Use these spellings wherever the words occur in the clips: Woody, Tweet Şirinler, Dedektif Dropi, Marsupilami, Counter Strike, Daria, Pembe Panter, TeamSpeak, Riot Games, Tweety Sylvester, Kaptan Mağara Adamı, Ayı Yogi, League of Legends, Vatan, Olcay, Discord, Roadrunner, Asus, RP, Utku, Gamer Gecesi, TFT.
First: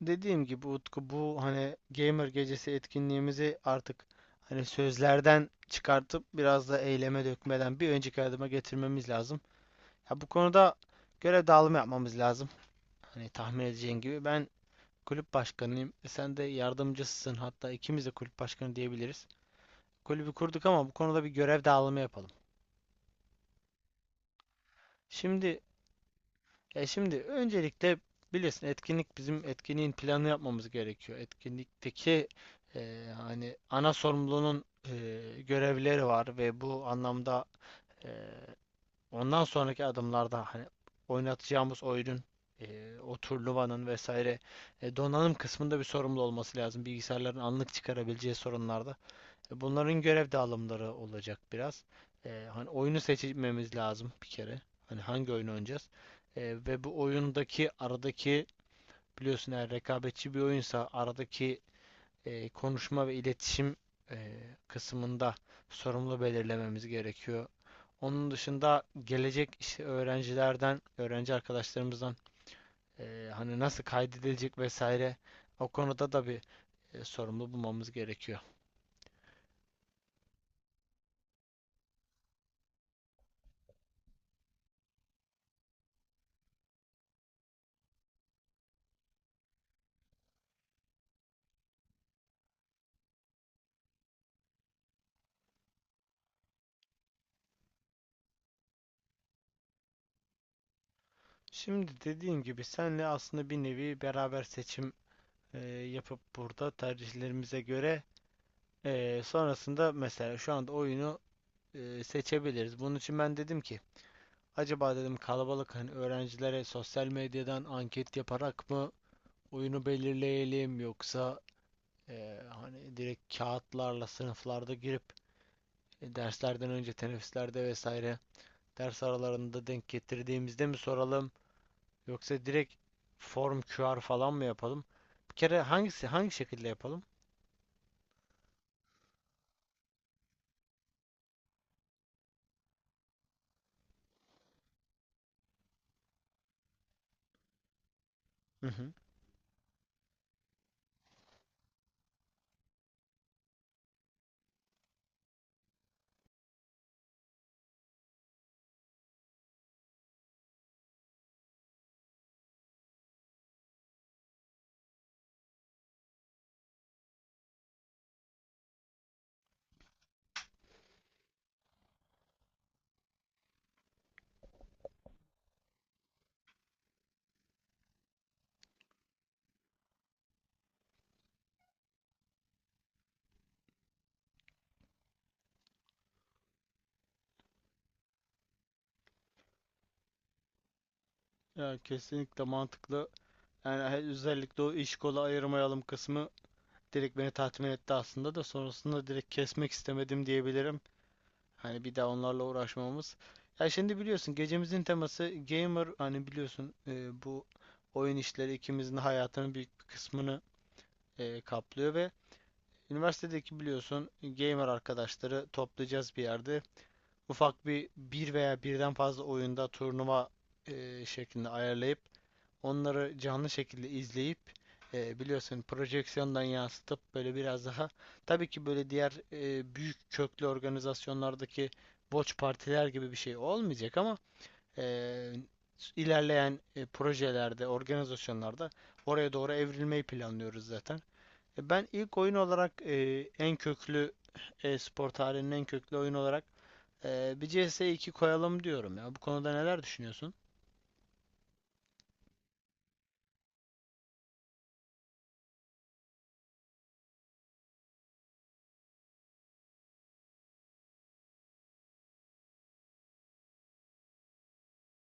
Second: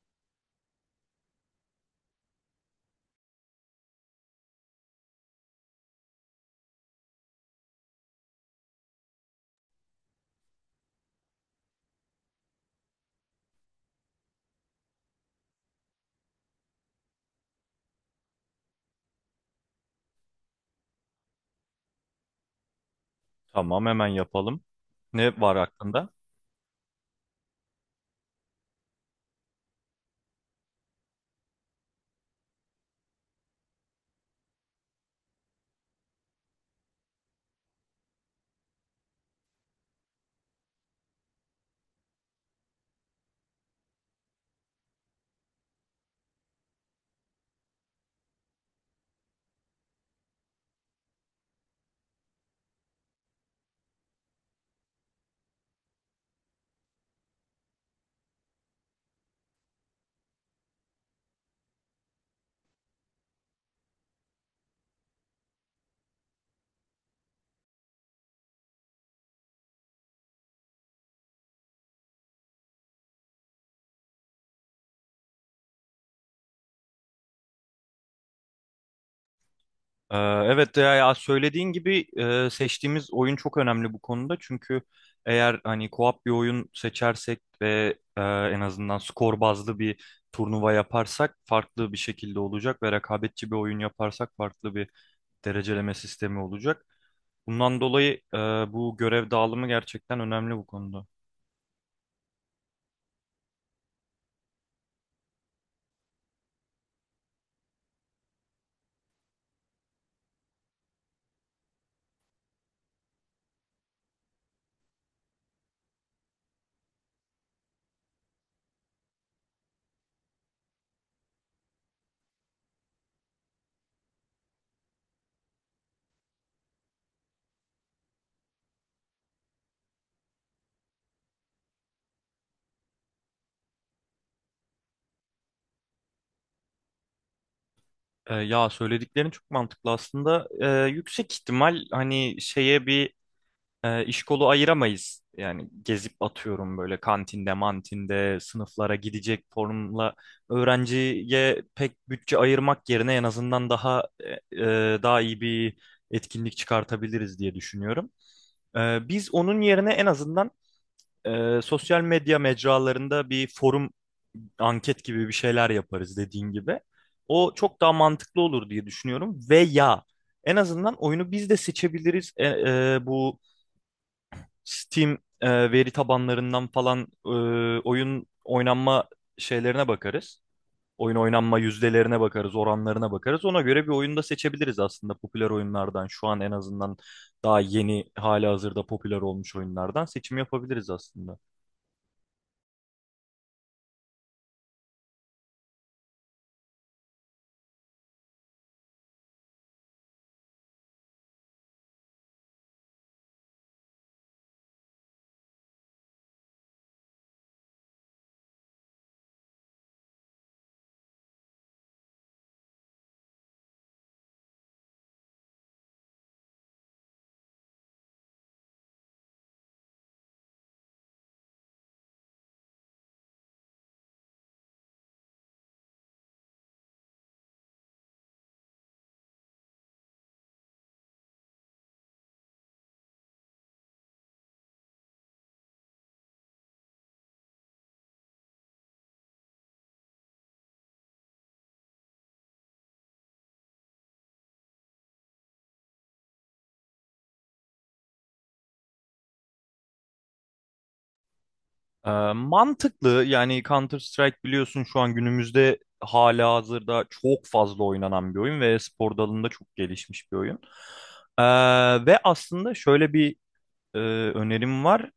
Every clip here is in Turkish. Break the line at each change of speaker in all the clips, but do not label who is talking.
Dediğim gibi Utku, bu hani Gamer Gecesi etkinliğimizi artık hani sözlerden çıkartıp biraz da eyleme dökmeden bir önceki adıma getirmemiz lazım. Ya, bu konuda görev dağılımı yapmamız lazım. Hani tahmin edeceğin gibi ben kulüp başkanıyım. Sen de yardımcısısın. Hatta ikimiz de kulüp başkanı diyebiliriz. Kulübü kurduk ama bu konuda bir görev dağılımı yapalım.
Tamam hemen yapalım. Ne var
Şimdi.
aklında?
Ya, şimdi öncelikle bilirsin, etkinlik, bizim etkinliğin planını yapmamız gerekiyor. Etkinlikteki hani ana sorumlunun görevleri var ve bu anlamda e, ondan sonraki adımlarda hani oynatacağımız oyunun o turnuvanın vesaire donanım kısmında bir sorumlu olması lazım. Bilgisayarların anlık çıkarabileceği sorunlarda. Bunların görev dağılımları olacak biraz. Hani oyunu seçmemiz lazım bir kere. Hani hangi oyunu oynayacağız? Ee, ve bu oyundaki aradaki, biliyorsun, eğer rekabetçi bir oyunsa aradaki konuşma ve iletişim e, kısmında sorumlu belirlememiz gerekiyor. Onun dışında gelecek işte öğrencilerden, öğrenci arkadaşlarımızdan hani nasıl kaydedilecek vesaire, o konuda da bir sorumlu bulmamız gerekiyor.
Evet ya, ya söylediğin gibi seçtiğimiz oyun çok önemli bu konuda. Çünkü eğer hani co-op bir oyun seçersek ve en azından skor bazlı bir turnuva yaparsak farklı bir şekilde olacak ve rekabetçi bir oyun yaparsak farklı bir dereceleme sistemi olacak. Bundan dolayı bu görev dağılımı gerçekten önemli bu konuda.
Şimdi dediğim gibi senle aslında bir nevi beraber seçim yapıp burada tercihlerimize göre sonrasında, mesela, şu anda oyunu seçebiliriz. Bunun için ben dedim ki, acaba dedim, kalabalık hani öğrencilere sosyal medyadan anket yaparak mı oyunu belirleyelim, yoksa hani direkt kağıtlarla sınıflarda girip derslerden önce teneffüslerde vesaire ders aralarında denk getirdiğimizde mi soralım? Yoksa direkt form QR falan mı yapalım? Bir kere hangisi, hangi şekilde yapalım?
Ya söylediklerin çok mantıklı aslında. Yüksek ihtimal hani şeye bir iş kolu ayıramayız. Yani gezip atıyorum böyle kantinde, mantinde,
Hı hı.
sınıflara gidecek formla öğrenciye pek bütçe ayırmak yerine en azından daha daha iyi bir etkinlik çıkartabiliriz diye düşünüyorum. Biz onun yerine en azından sosyal medya mecralarında bir forum anket gibi bir şeyler yaparız dediğin gibi. O çok daha mantıklı olur diye düşünüyorum. Veya en azından oyunu biz de seçebiliriz. Bu Steam veri tabanlarından falan e, oyun oynanma şeylerine bakarız. Oyun oynanma yüzdelerine bakarız, oranlarına bakarız. Ona göre bir oyunu da seçebiliriz aslında popüler oyunlardan. Şu an en azından daha yeni, hali hazırda popüler olmuş oyunlardan seçim yapabiliriz aslında.
Ya, kesinlikle mantıklı. Yani özellikle o iş kola ayırmayalım kısmı direkt beni tatmin etti aslında da sonrasında direkt kesmek istemedim diyebilirim. Hani bir daha onlarla uğraşmamız. Ya, şimdi biliyorsun gecemizin teması gamer, hani biliyorsun bu oyun işleri ikimizin hayatının büyük bir kısmını kaplıyor ve üniversitedeki, biliyorsun, gamer arkadaşları toplayacağız bir yerde. Ufak bir veya birden fazla oyunda turnuva şeklinde ayarlayıp onları canlı şekilde izleyip biliyorsun projeksiyondan yansıtıp böyle biraz daha, tabii ki böyle diğer büyük köklü organizasyonlardaki boç partiler gibi bir şey olmayacak ama e, ilerleyen projelerde, organizasyonlarda oraya doğru evrilmeyi planlıyoruz zaten. Ben ilk oyun olarak en köklü spor tarihinin en köklü oyun olarak bir CS 2 koyalım diyorum ya. Bu konuda neler düşünüyorsun?
Mantıklı yani Counter Strike biliyorsun şu an günümüzde hali hazırda çok fazla oynanan bir oyun ve spor dalında çok gelişmiş bir oyun. E, Ve aslında şöyle bir e, önerim var.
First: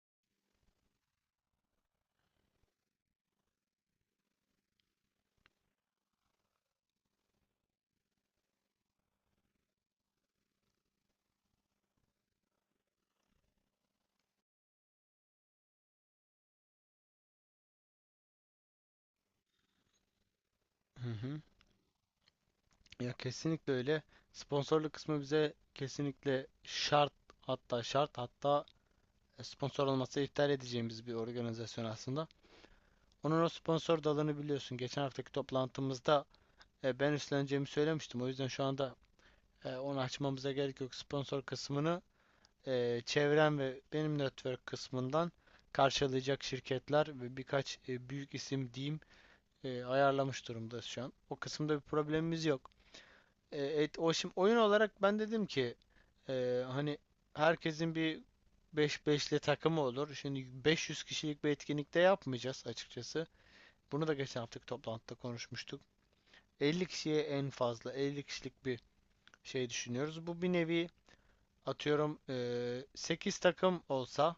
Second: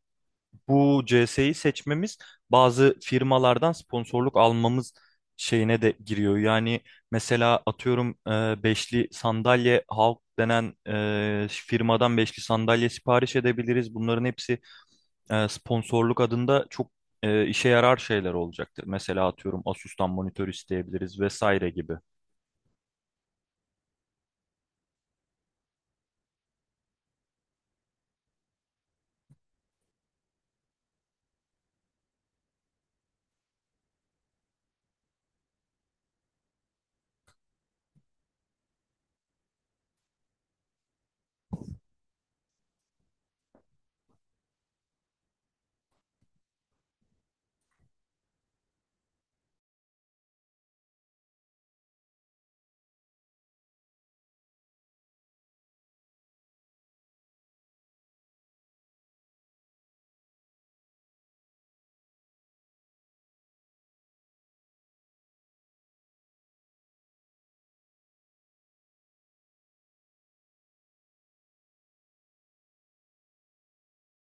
Bu CS'yi seçmemiz bazı firmalardan sponsorluk almamız şeyine de giriyor. Yani mesela atıyorum beşli sandalye Halk denen firmadan beşli sandalye sipariş edebiliriz. Bunların hepsi sponsorluk adında çok işe yarar şeyler olacaktır. Mesela atıyorum Asus'tan monitör
Hı
isteyebiliriz
hı.
vesaire gibi.
Ya, kesinlikle öyle. Sponsorluk kısmı bize kesinlikle şart, hatta şart, hatta sponsor olmasa iptal edeceğimiz bir organizasyon aslında. Onun o sponsor dalını biliyorsun. Geçen haftaki toplantımızda ben üstleneceğimi söylemiştim. O yüzden şu anda onu açmamıza gerek yok. Sponsor kısmını çevrem ve benim network kısmından karşılayacak şirketler ve birkaç büyük isim diyeyim ayarlamış durumda şu an. O kısımda bir problemimiz yok. O şimdi oyun olarak ben dedim ki hani herkesin bir 5 beşli takımı olur. Şimdi 500 kişilik bir etkinlikte yapmayacağız açıkçası. Bunu da geçen haftaki toplantıda konuşmuştuk. 50 kişiye, en fazla 50 kişilik bir şey düşünüyoruz. Bu bir nevi atıyorum 8 takım olsa,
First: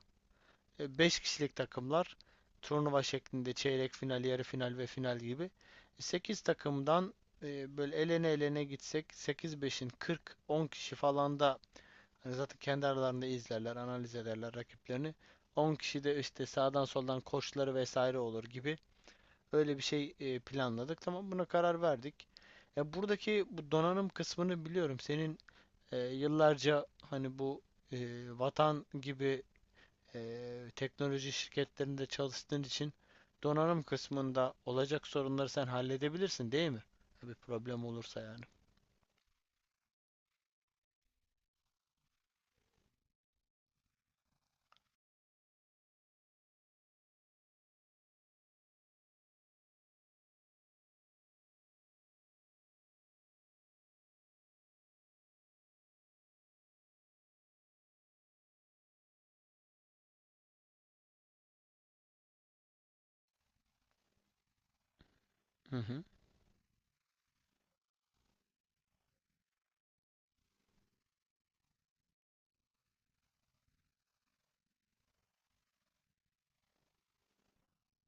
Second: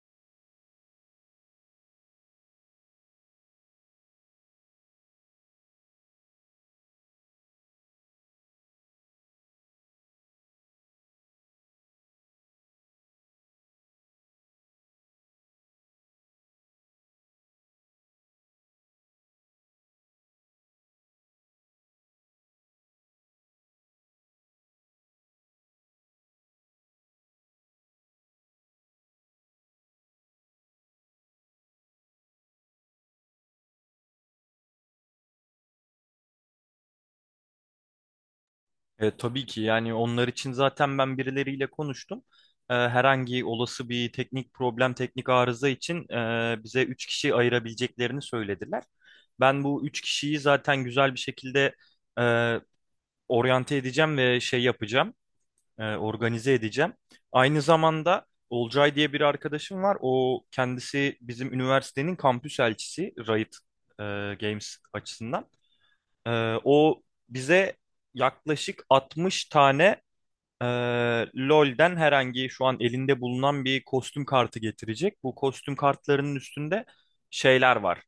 5 kişilik takımlar, turnuva şeklinde çeyrek final, yarı final ve final gibi. 8 takımdan böyle elene elene gitsek, sekiz beşin 40, 10 kişi falan da hani zaten kendi aralarında izlerler, analiz ederler rakiplerini. 10 kişi de işte sağdan soldan koçları vesaire olur gibi, öyle bir şey planladık. Tamam, buna karar verdik. Ya, buradaki bu donanım kısmını biliyorum. Senin yıllarca hani bu e, Vatan gibi teknoloji şirketlerinde çalıştığın için donanım kısmında olacak sorunları sen halledebilirsin değil mi? Bir problem olursa yani.
Tabii ki yani onlar için zaten ben birileriyle konuştum. Herhangi olası bir teknik problem, teknik arıza için bize 3 kişi ayırabileceklerini söylediler. Ben bu 3 kişiyi zaten güzel bir şekilde e, oryante edeceğim ve şey yapacağım, organize edeceğim. Aynı zamanda Olcay diye bir arkadaşım var. O kendisi bizim üniversitenin kampüs elçisi Riot e, Games açısından.
Hı hı.
E, O bize yaklaşık 60 tane ee, LoL'den herhangi şu an elinde bulunan bir kostüm kartı getirecek. Bu kostüm kartlarının üstünde şeyler var.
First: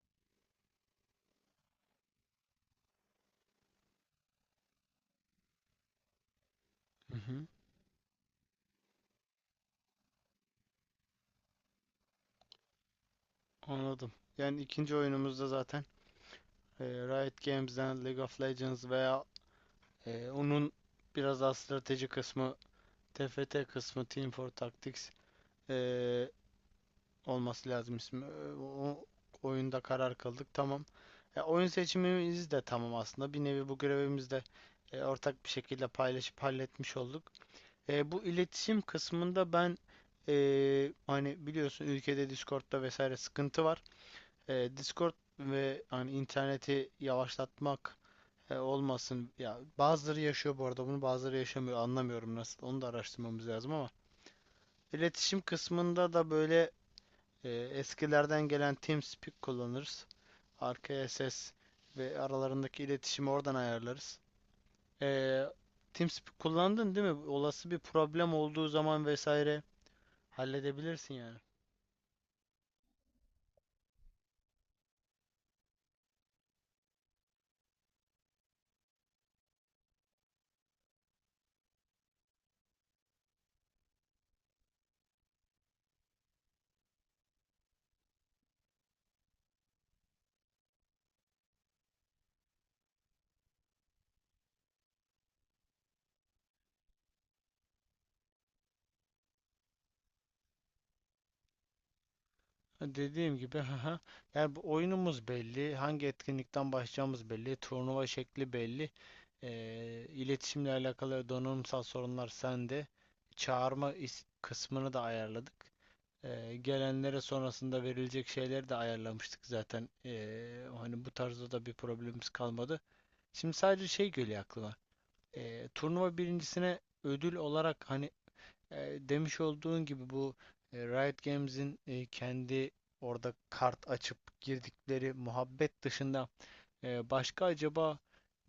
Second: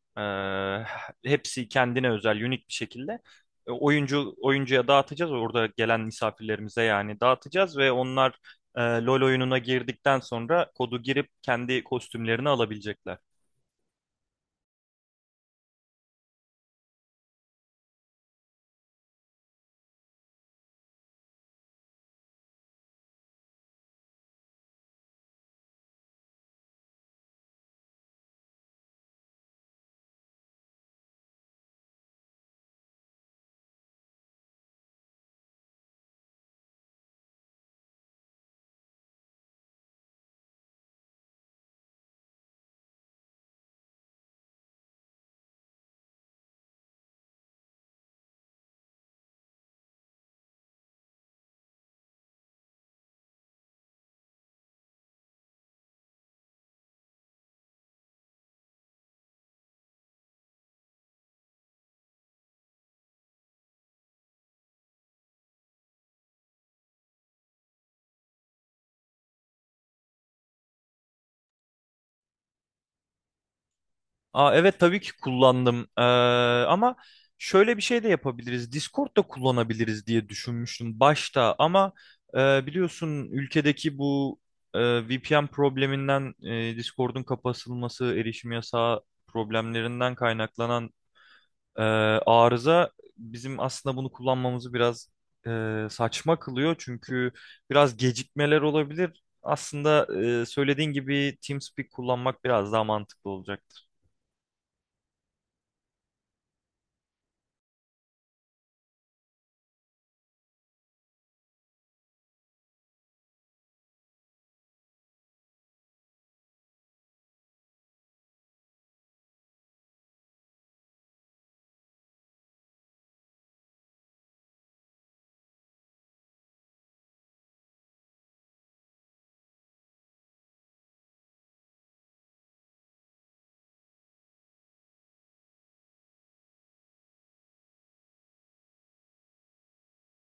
Hepsi kendine özel, unik bir şekilde. Oyuncu oyuncuya dağıtacağız. Orada gelen misafirlerimize
Hı
yani
hı.
dağıtacağız ve onlar LoL oyununa girdikten sonra kodu girip kendi kostümlerini alabilecekler.
Anladım. Yani ikinci oyunumuzda zaten Riot Games'den League of Legends veya onun biraz daha strateji kısmı, TFT kısmı, Team for Tactics eee, olması lazım ismi. O oyunda karar kıldık. Tamam. Ya, oyun seçimimiz de tamam aslında. Bir nevi bu görevimizi de ortak bir şekilde paylaşıp halletmiş olduk. Bu iletişim kısmında ben hani biliyorsun ülkede Discord'da vesaire sıkıntı var. Discord ve hani interneti yavaşlatmak olmasın. Ya, bazıları yaşıyor bu arada bunu, bazıları yaşamıyor. Anlamıyorum nasıl. Onu da araştırmamız lazım ama iletişim kısmında da böyle eskilerden gelen TeamSpeak kullanırız. Arkaya ses ve aralarındaki iletişimi oradan ayarlarız. Ee, TeamSpeak kullandın değil mi? Olası bir problem olduğu zaman vesaire halledebilirsin yani.
Aa, evet tabii ki kullandım. Ama şöyle bir şey de yapabiliriz. Discord da kullanabiliriz diye düşünmüştüm başta ama biliyorsun ülkedeki bu VPN probleminden Discord'un kapatılması, erişim yasağı problemlerinden kaynaklanan e, arıza bizim aslında bunu kullanmamızı biraz saçma kılıyor. Çünkü biraz gecikmeler olabilir. Aslında söylediğin gibi TeamSpeak kullanmak biraz daha mantıklı olacak.
Dediğim gibi, haha. Yani bu oyunumuz belli, hangi etkinlikten başlayacağımız belli, turnuva şekli belli. İletişimle alakalı donanımsal sorunlar sende. Çağırma kısmını da ayarladık. Gelenlere sonrasında verilecek şeyleri de ayarlamıştık zaten. Hani bu tarzda da bir problemimiz kalmadı. Şimdi sadece şey geliyor aklıma. Turnuva birincisine ödül olarak hani demiş olduğun gibi bu Riot Games'in kendi orada kart açıp girdikleri muhabbet dışında başka acaba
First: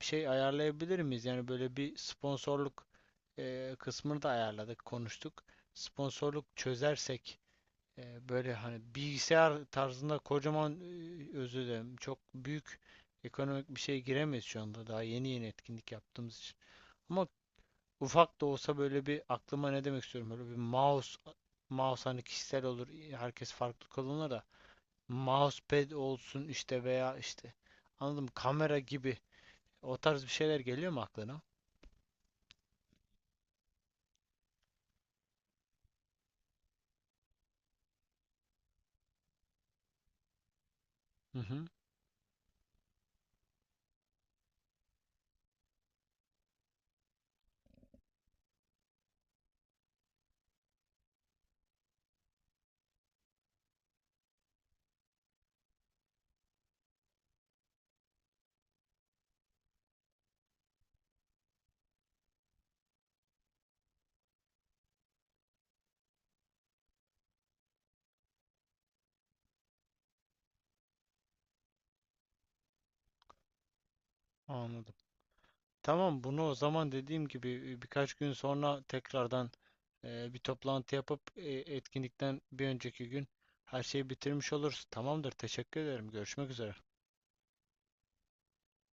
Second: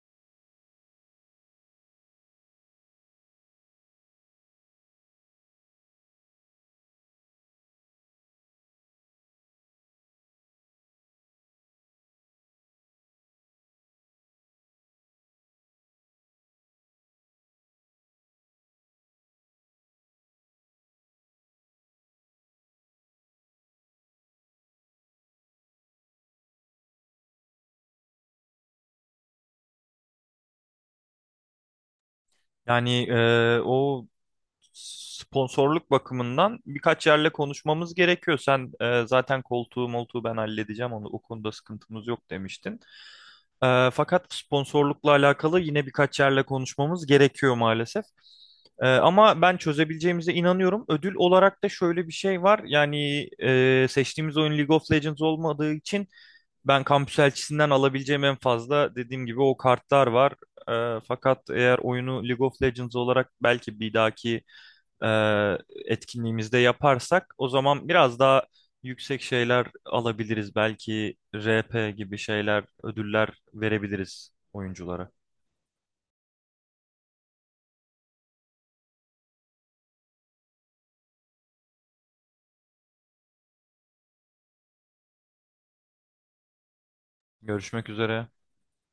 bir şey ayarlayabilir miyiz? Yani böyle bir sponsorluk kısmını da ayarladık, konuştuk. Sponsorluk çözersek böyle hani bilgisayar tarzında kocaman, özür dilerim, çok büyük ekonomik bir şey giremeyiz şu anda, daha yeni yeni etkinlik yaptığımız için. Ama ufak da olsa, böyle bir, aklıma ne demek istiyorum, böyle bir mouse, hani kişisel olur herkes farklı kullanır da, mousepad olsun işte, veya işte anladım kamera gibi, o tarz bir şeyler geliyor mu aklına?
Yani o sponsorluk bakımından birkaç yerle konuşmamız gerekiyor. Sen zaten koltuğu moltuğu ben halledeceğim onu. O
Hı
konuda
hı.
sıkıntımız yok demiştin. Fakat sponsorlukla alakalı yine birkaç yerle konuşmamız gerekiyor maalesef. Ama ben çözebileceğimize inanıyorum. Ödül olarak da şöyle bir şey var. Yani seçtiğimiz oyun League of Legends olmadığı için ben kampüs elçisinden alabileceğim en fazla dediğim gibi o kartlar var. Fakat eğer oyunu League of Legends olarak belki bir dahaki e, etkinliğimizde yaparsak o zaman biraz daha yüksek şeyler alabiliriz. Belki RP gibi şeyler, ödüller verebiliriz
Anladım.
oyunculara.
Tamam, bunu o zaman dediğim gibi birkaç gün sonra tekrardan bir toplantı yapıp etkinlikten bir önceki gün her şeyi bitirmiş oluruz. Tamamdır. Teşekkür ederim. Görüşmek üzere.
Görüşmek üzere.